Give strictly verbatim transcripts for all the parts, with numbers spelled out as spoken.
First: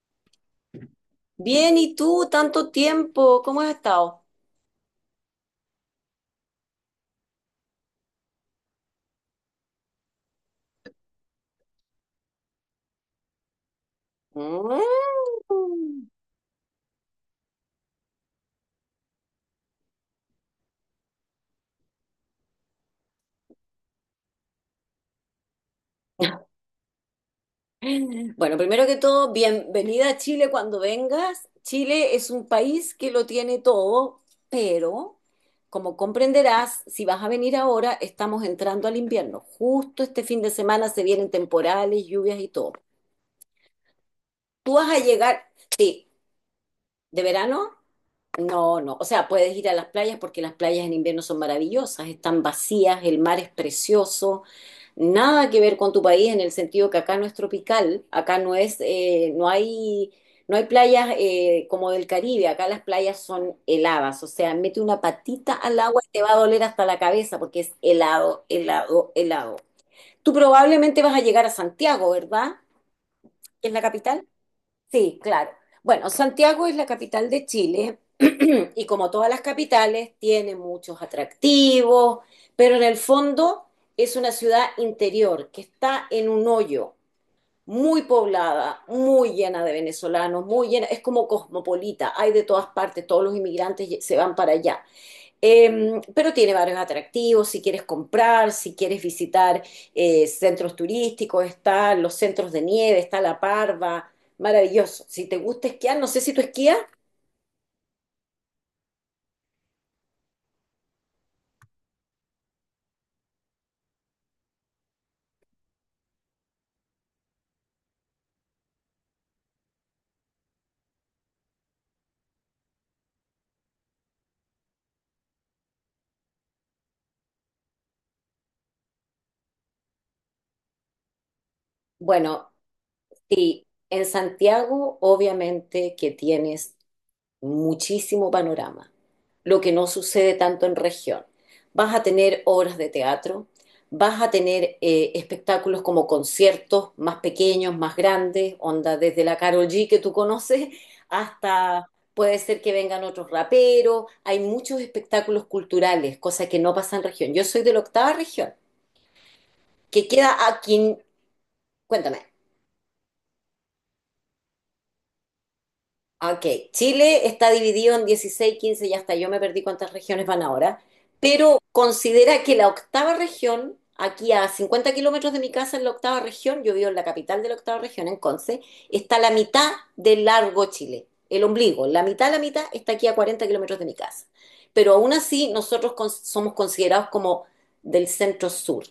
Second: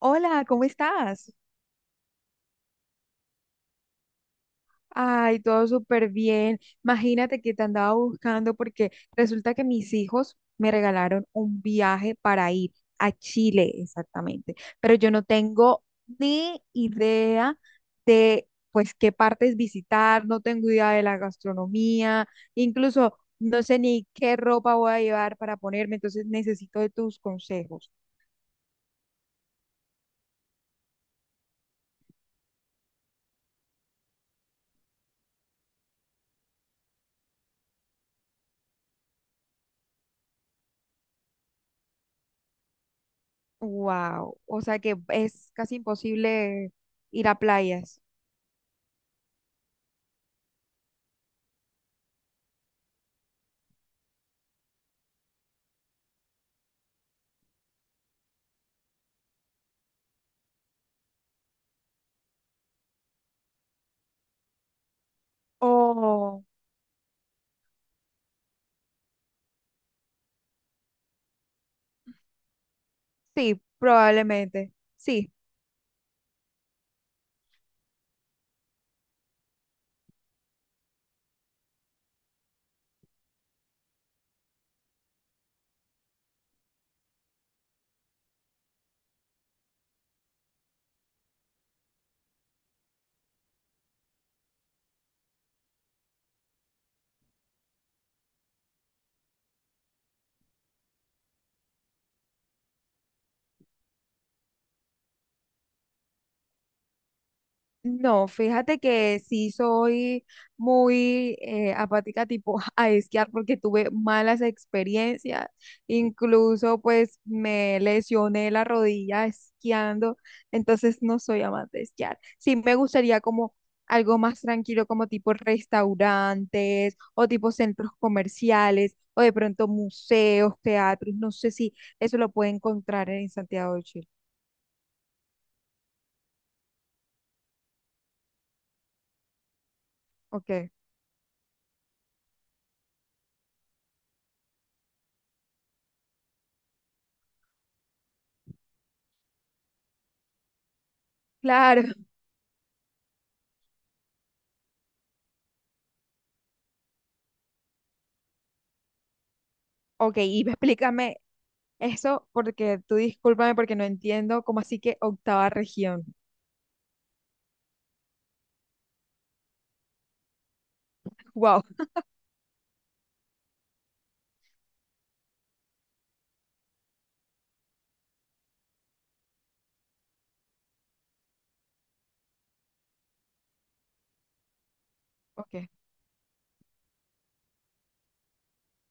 Hola, ¿cómo estás? Bien, ¿y tú? Tanto tiempo, ¿cómo has estado? Ay, todo súper bien. Imagínate que te andaba buscando porque resulta que mis hijos me regalaron un viaje para ir a Chile, exactamente. Pero Mm. yo no tengo ni idea de, pues, qué partes visitar, no tengo idea de la gastronomía, incluso no sé ni qué ropa voy a llevar para ponerme, entonces necesito de tus consejos. Bueno, primero que todo, bienvenida a Chile cuando vengas. Chile es un país que lo tiene todo, pero como comprenderás, si vas a venir ahora, estamos entrando al invierno. Justo este fin de semana se vienen temporales, lluvias y todo. Wow, o Tú sea vas que a llegar, es casi sí, imposible de ir a verano, playas. no, no. O sea, puedes ir a las playas porque las playas en invierno son maravillosas, están vacías, el mar es precioso. Nada que ver con tu país en el sentido que acá no es tropical, acá no es, eh, no hay, no hay playas eh, como del Caribe. Acá las playas son heladas, o sea, mete una patita al agua y te va a Oh, doler hasta la cabeza porque es helado, helado, helado. Tú probablemente vas a llegar a Santiago, ¿verdad? sí, ¿Es la capital? probablemente. Sí, Sí. claro. Bueno, Santiago es la capital de Chile. Y como todas las capitales, tiene muchos atractivos, pero en el fondo es una ciudad interior que está en un hoyo, muy poblada, muy llena de venezolanos, muy llena, es como cosmopolita, hay de todas partes, todos los inmigrantes se van para allá. Eh, pero tiene varios atractivos. Si quieres comprar, si quieres visitar eh, centros turísticos, están los centros de nieve, está la parva, maravilloso. Si te gusta esquiar, no sé si tú esquías. No, fíjate que sí soy muy eh, apática tipo a esquiar porque tuve malas experiencias. Incluso pues me lesioné la rodilla esquiando. Entonces no soy amante de esquiar. Sí, me gustaría como algo más tranquilo, como tipo restaurantes o tipo centros comerciales o de pronto museos, teatros. No sé si eso lo puede Bueno, encontrar en sí, Santiago de en Chile. Santiago obviamente que tienes muchísimo panorama, lo que no sucede tanto Ok, en región. Vas a tener obras de teatro, vas a tener eh, espectáculos como conciertos más pequeños, más grandes, onda desde la Karol G que tú conoces hasta claro. puede ser que vengan otros raperos. Hay muchos espectáculos culturales, cosas que no pasan en región. Yo soy de la octava región, que Ok, queda y aquí, explícame cuéntame. eso porque tú discúlpame porque no entiendo cómo así que octava región. Ok, Chile está dividido en dieciséis, quince, ya está, yo me perdí cuántas regiones van ahora, pero Wow. considera que la octava región, aquí a cincuenta kilómetros de mi casa en la octava región, yo vivo en la capital de la octava región, en Conce, está la mitad del largo Chile, el ombligo, la mitad, la mitad está aquí a cuarenta kilómetros de mi casa, pero aún así Ok, nosotros con- somos considerados como del centro sur.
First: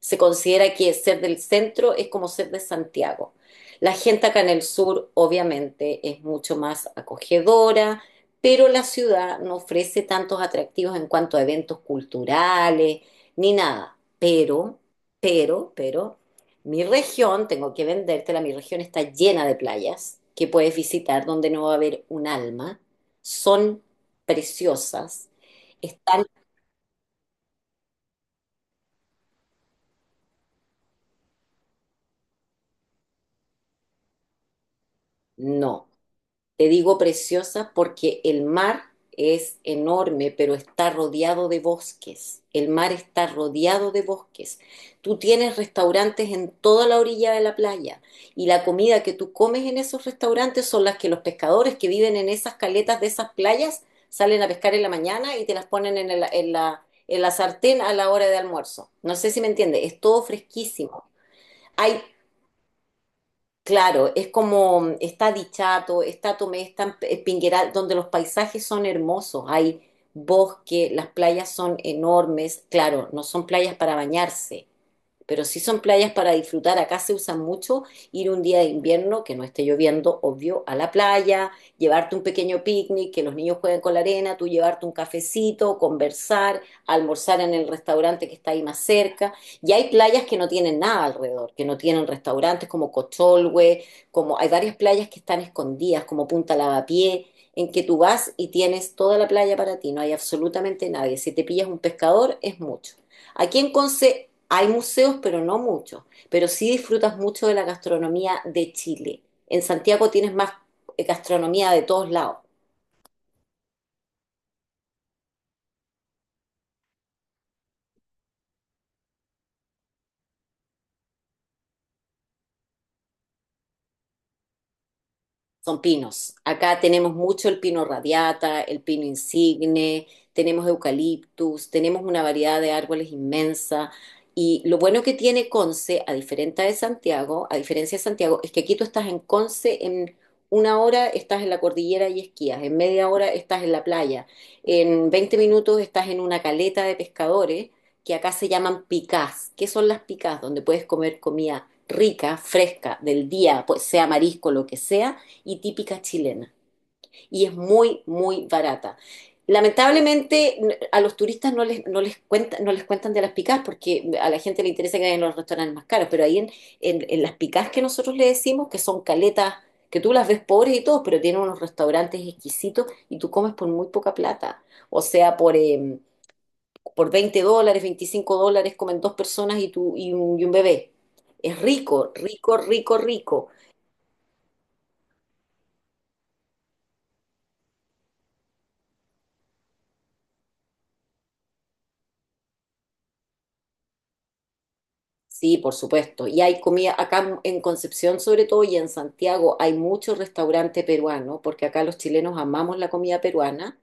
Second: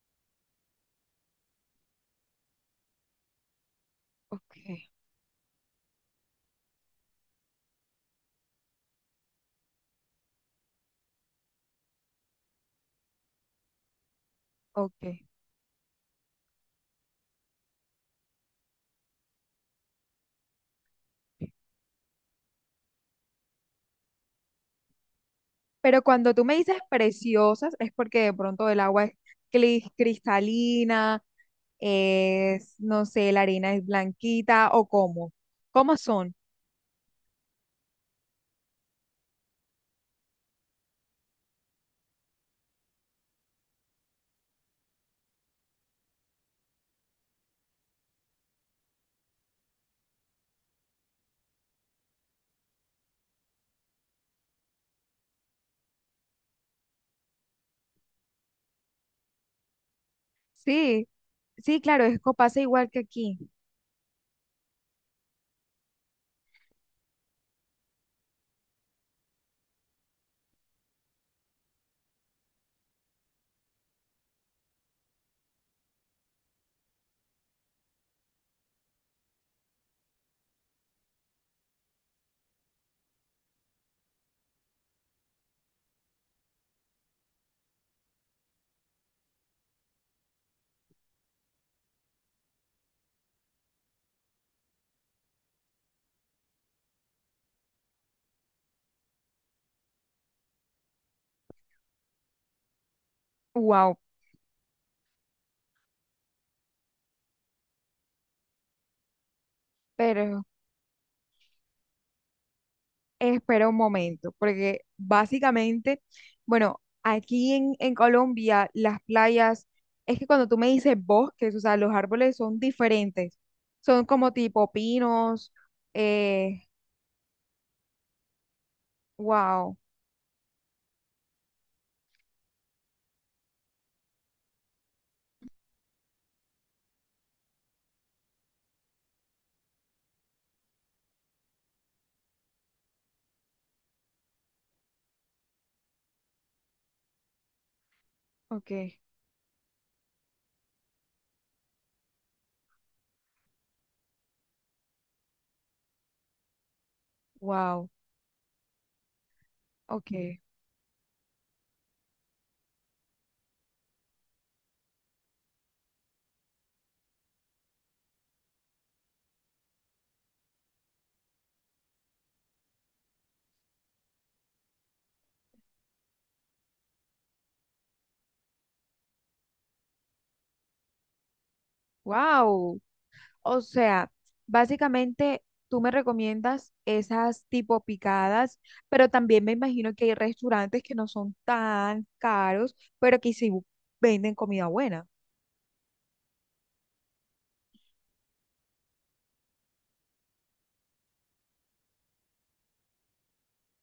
Se considera que ser del centro es como ser de Santiago. La gente acá en ok, el sur obviamente es mucho más acogedora, pero la ciudad no ofrece tantos atractivos en cuanto a eventos culturales ni nada. Pero, ok. pero, pero, mi región, tengo que vendértela, mi región está llena de playas que puedes visitar donde no va a haber un alma. Son preciosas. Pero Están, cuando tú me dices preciosas es porque de pronto el agua es clis- cristalina, es, no sé, la arena es blanquita o cómo. no. ¿Cómo son? Te digo preciosa porque el mar es enorme, pero está rodeado de bosques. El mar está rodeado de bosques. Tú tienes restaurantes en toda la orilla de la playa y la comida que tú comes en esos restaurantes son las que los pescadores que viven en esas caletas de esas playas salen a pescar en la mañana y te las ponen en, el- en la, en la sartén a la hora de almuerzo. No sé si me entiendes, es todo fresquísimo. Sí, sí, Hay claro, es co- pasa igual que aquí. Claro, es como está Dichato, está Tomé, está eh, Pingueral, donde los paisajes son hermosos, hay bosque, las playas son enormes. Claro, no son playas para bañarse, pero si son playas para disfrutar. Acá se usan mucho ir un día de invierno que no esté lloviendo, obvio, a la playa, llevarte un pequeño picnic, que los niños jueguen con la arena, tú llevarte un cafecito, conversar, almorzar en el restaurante que está ahí más cerca. Y hay playas que no tienen nada alrededor, que no tienen restaurantes como Cocholhue, como hay varias playas que están escondidas, como Punta Lavapié, en que tú vas y tienes toda la playa para ti, no hay absolutamente nadie. Si te pillas un pescador, es mucho. Aquí en Wow, Conce hay museos, pero no muchos. Pero sí disfrutas mucho de la gastronomía de Chile. En Santiago tienes pero más eh, gastronomía de todos lados. espera un momento, porque básicamente, bueno, aquí en, en Colombia las playas, es que cuando tú me dices bosques, o sea, los árboles son diferentes, son como tipo pinos, Son pinos. eh, Acá tenemos mucho el pino radiata, el pino wow, insigne, tenemos eucaliptus, tenemos una variedad de árboles inmensa. Y lo bueno que tiene Conce, a diferencia de Santiago, a diferencia de Santiago, es que aquí tú estás en Conce, en una hora estás en la cordillera y esquías, en media hora estás en la playa, en veinte minutos estás en una caleta de pescadores que acá se ok, llaman picás. ¿Qué son las picás? Donde puedes comer comida rica, fresca, del día, pues sea marisco, lo que sea y típica chilena. Y es wow, muy, muy barata. ok, Lamentablemente a los turistas no les, no les, cuenta, no les cuentan de las picás porque a la gente le interesa que vayan a los restaurantes más caros, pero ahí en, en, en las picás que nosotros le decimos, que son caletas, que tú las ves pobres y todo, pero tienen unos restaurantes exquisitos y tú comes por muy poca plata. O sea, por, eh, por veinte dólares, veinticinco dólares comen dos personas y, tú, y un, y un bebé. Es rico, rico, wow. rico, rico. O sea, básicamente tú me recomiendas esas tipo picadas, pero también me imagino que hay restaurantes que no son tan caros, pero que sí venden comida buena. Sí, por supuesto. Y hay comida, acá en Concepción sobre todo y en Santiago hay muchos restaurantes peruanos, porque acá los chilenos amamos la comida peruana.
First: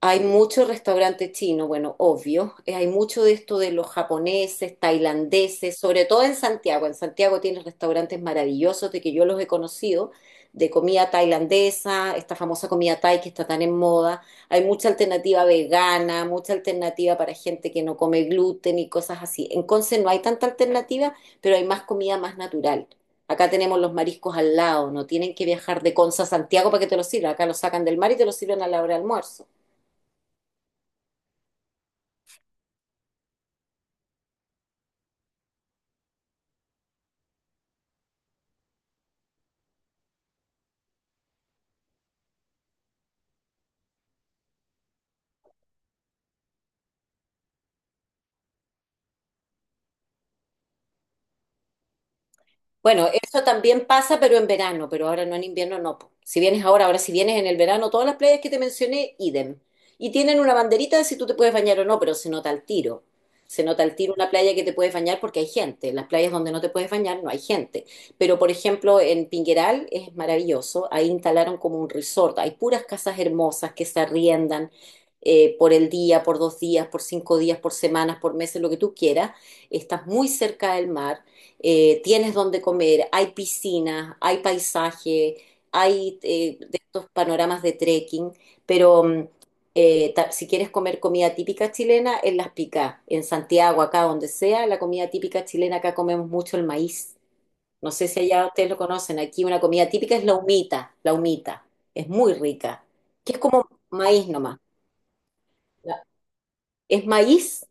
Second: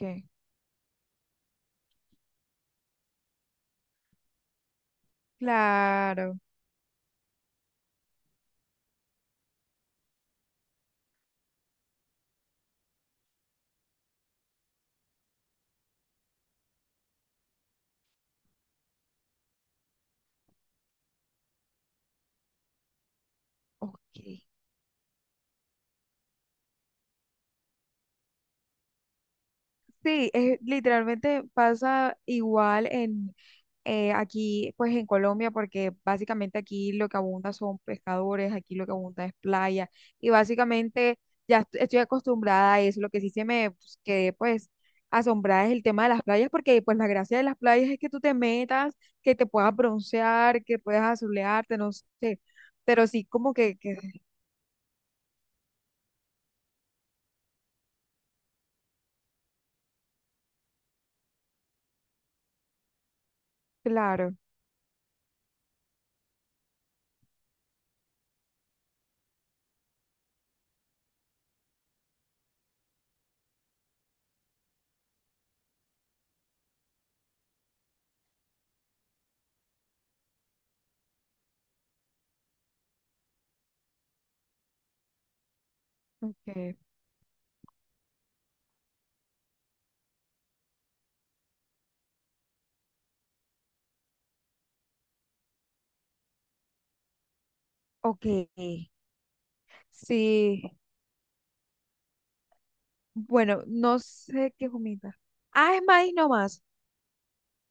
Hay muchos restaurantes chinos, bueno, obvio. Eh, Hay mucho de esto de los japoneses, tailandeses, sobre todo en claro, Santiago. En Santiago tienes restaurantes maravillosos de que yo los he conocido, de comida tailandesa, esta famosa comida thai que está tan en moda. Hay mucha alternativa vegana, mucha alternativa para gente que no come gluten y cosas así. En Conce no hay tanta alternativa, pero hay más comida más natural. Acá tenemos los ok. mariscos al lado, no tienen que viajar de Conce a Santiago para que te los sirvan. Acá los sacan del mar y te los sirven a la hora de almuerzo. Sí, es, literalmente pasa igual en eh, aquí, pues en Colombia, porque básicamente aquí lo que abunda son pescadores, aquí lo que abunda es playa, y básicamente ya est- estoy acostumbrada a eso. Lo que sí se me pues, quedé pues asombrada es el tema de las playas, porque pues la gracia de las playas es que tú te metas, que te puedas broncear, que puedas azulearte, no sé, pero Bueno, sí eso como que, también que pasa, pero en verano, pero ahora no en invierno, no po. Si vienes ahora, ahora si vienes en el verano, todas las playas que te mencioné, idem. Y tienen una banderita de si tú te puedes bañar o no, pero se nota al tiro. Se nota al tiro una claro, playa que te puedes bañar porque hay gente. En las playas donde no te puedes bañar no hay gente. Pero, por ejemplo, en Pingueral es maravilloso. Ahí instalaron como un resort. Hay puras casas hermosas que se arriendan eh, por el día, por dos días, por cinco días, por semanas, por meses, lo que tú quieras. Estás muy cerca del mar. Eh, tienes donde comer, hay piscinas, hay paisaje, hay eh, ok, de estos panoramas de trekking, pero mm, eh, ta- si quieres comer comida típica chilena, en Las Picás, en Santiago, acá donde sea, la comida típica chilena, acá comemos mucho el maíz. No sé si ok. allá ustedes lo conocen, aquí una comida típica es la Sí, humita, la humita, es muy rica, que es bueno, como no maíz sé nomás. qué es humita. Ah, es maíz nomás. Es maíz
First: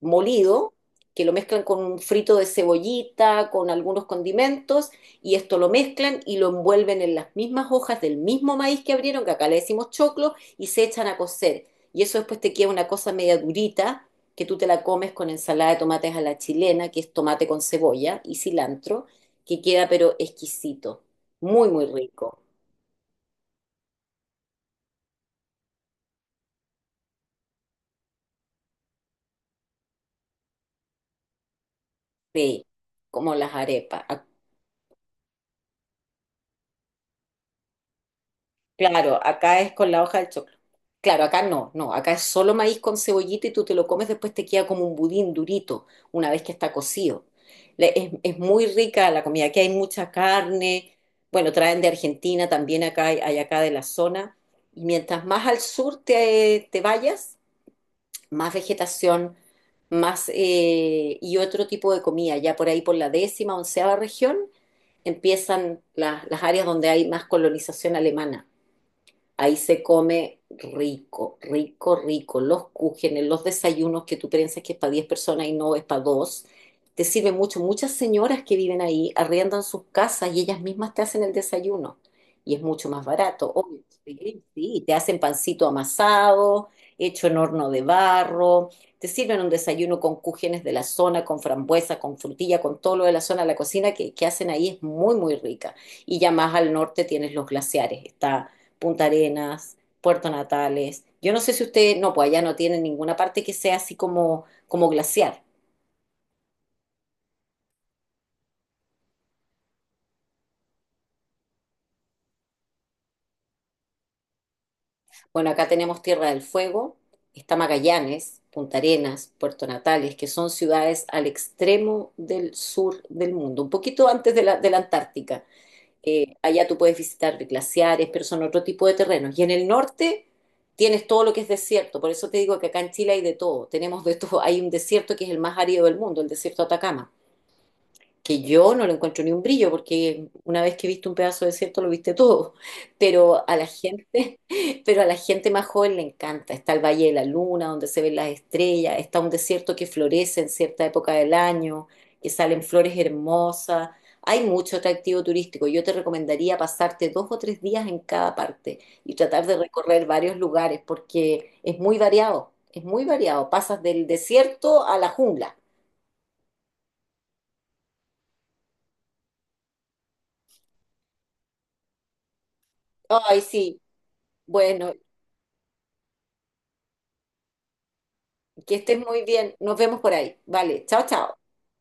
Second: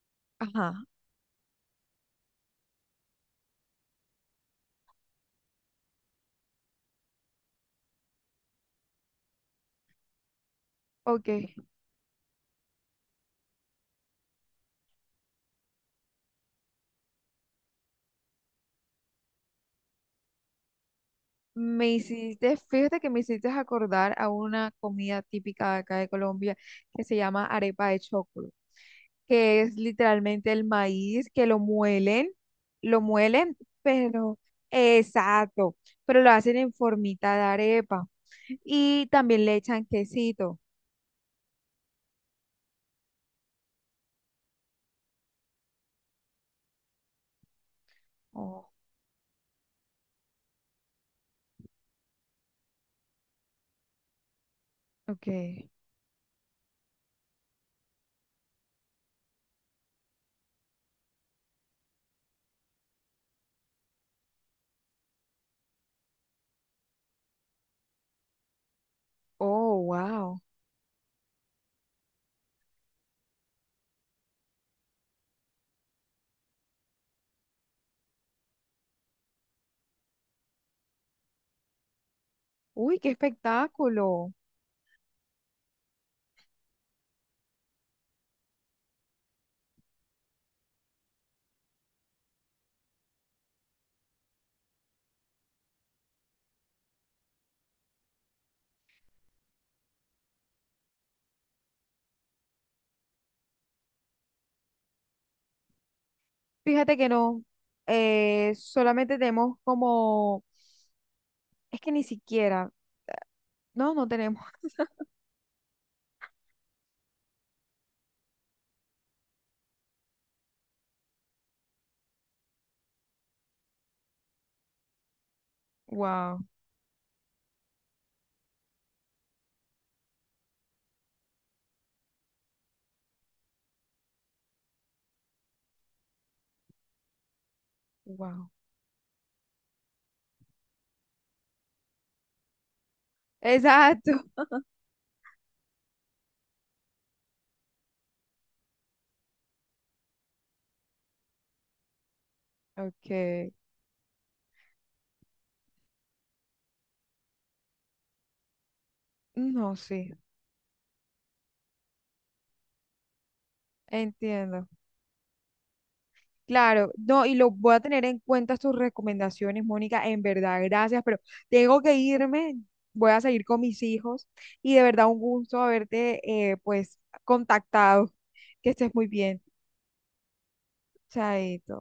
molido, Ajá, que lo mezclan con un frito de cebollita, con algunos condimentos, y esto lo mezclan y lo envuelven en las mismas hojas del mismo maíz que abrieron, que acá le decimos choclo, y se echan a ok. cocer. Y eso después te queda una cosa media durita, que tú te la comes con ensalada de tomates a la chilena, que es tomate con cebolla y cilantro, que queda pero exquisito, muy, muy Me rico. hiciste, fíjate que me hiciste acordar a una comida típica de acá de Colombia que se llama arepa de choclo, que es literalmente el maíz que lo muelen, Sí, lo como las muelen, arepas. pero exacto, pero lo hacen en formita de arepa y Claro, también le acá es echan con la hoja del choclo. quesito. Claro, acá no, no, acá es solo maíz con cebollita y tú te lo comes, después te queda como un budín durito una vez que está cocido. Le- Es, es muy Oh, rica la comida, aquí hay mucha carne, bueno, traen de Argentina, también acá hay, hay acá de la zona. Y mientras más al ok. sur te, te vayas, más vegetación, más eh, y otro tipo de comida. Ya por ahí por la décima, onceava región empiezan las las áreas donde hay más colonización alemana. Ahí Oh, se come wow. rico, rico, rico. Los cúgenes, los desayunos que tú piensas que es para diez personas y no es para dos. Te sirve mucho. Muchas señoras que viven ahí arriendan sus casas y ellas mismas te hacen el desayuno. Y es mucho Uy, más qué barato, obvio. espectáculo. Sí, sí, te hacen pancito amasado, hecho en horno de barro. Te sirven un desayuno con cúgenes de la zona, con frambuesa, con frutilla, con todo lo de la zona. La cocina que, que hacen ahí es muy, muy rica. Y ya más al norte tienes los glaciares. Está Punta Arenas, Puerto Natales. Yo no sé si usted, no, pues allá no tiene ninguna parte que sea así como, como glaciar. Fíjate que no, eh, solamente tenemos como, es que ni siquiera, no, no tenemos. Bueno, acá tenemos Tierra del Fuego, está Magallanes, Punta Arenas, Puerto Natales, que son ciudades al extremo del sur del mundo, un poquito antes de la, de la Antártica. Eh, Wow, Allá tú puedes visitar glaciares, pero son otro tipo de terrenos. Y en el norte tienes todo lo que es desierto. Por eso te digo que acá en Chile hay de todo. Tenemos de todo. Hay un desierto que es el más árido del mundo, el desierto de Atacama, que wow. yo no lo encuentro ni un brillo, porque una vez que viste un pedazo de desierto lo viste todo. Pero a la Exacto. gente, pero a la gente más joven le encanta. Está el Valle de la Luna, donde se ven las estrellas, está un desierto que florece en cierta época del año, que salen flores Ok. hermosas. Hay mucho atractivo turístico. Yo te recomendaría pasarte dos o tres días en cada parte y tratar de No, recorrer sí, varios lugares, porque es muy variado, es muy variado. Pasas del entiendo. desierto a la jungla. Claro, no, y lo voy a tener en cuenta tus recomendaciones, Mónica, en verdad, gracias, pero tengo que irme, voy a Ay, seguir con sí. mis hijos y de Bueno, verdad un gusto haberte, eh, pues, contactado. Que que estés estés muy muy bien. bien. Nos vemos por ahí. Vale, chao, chao. Chaito.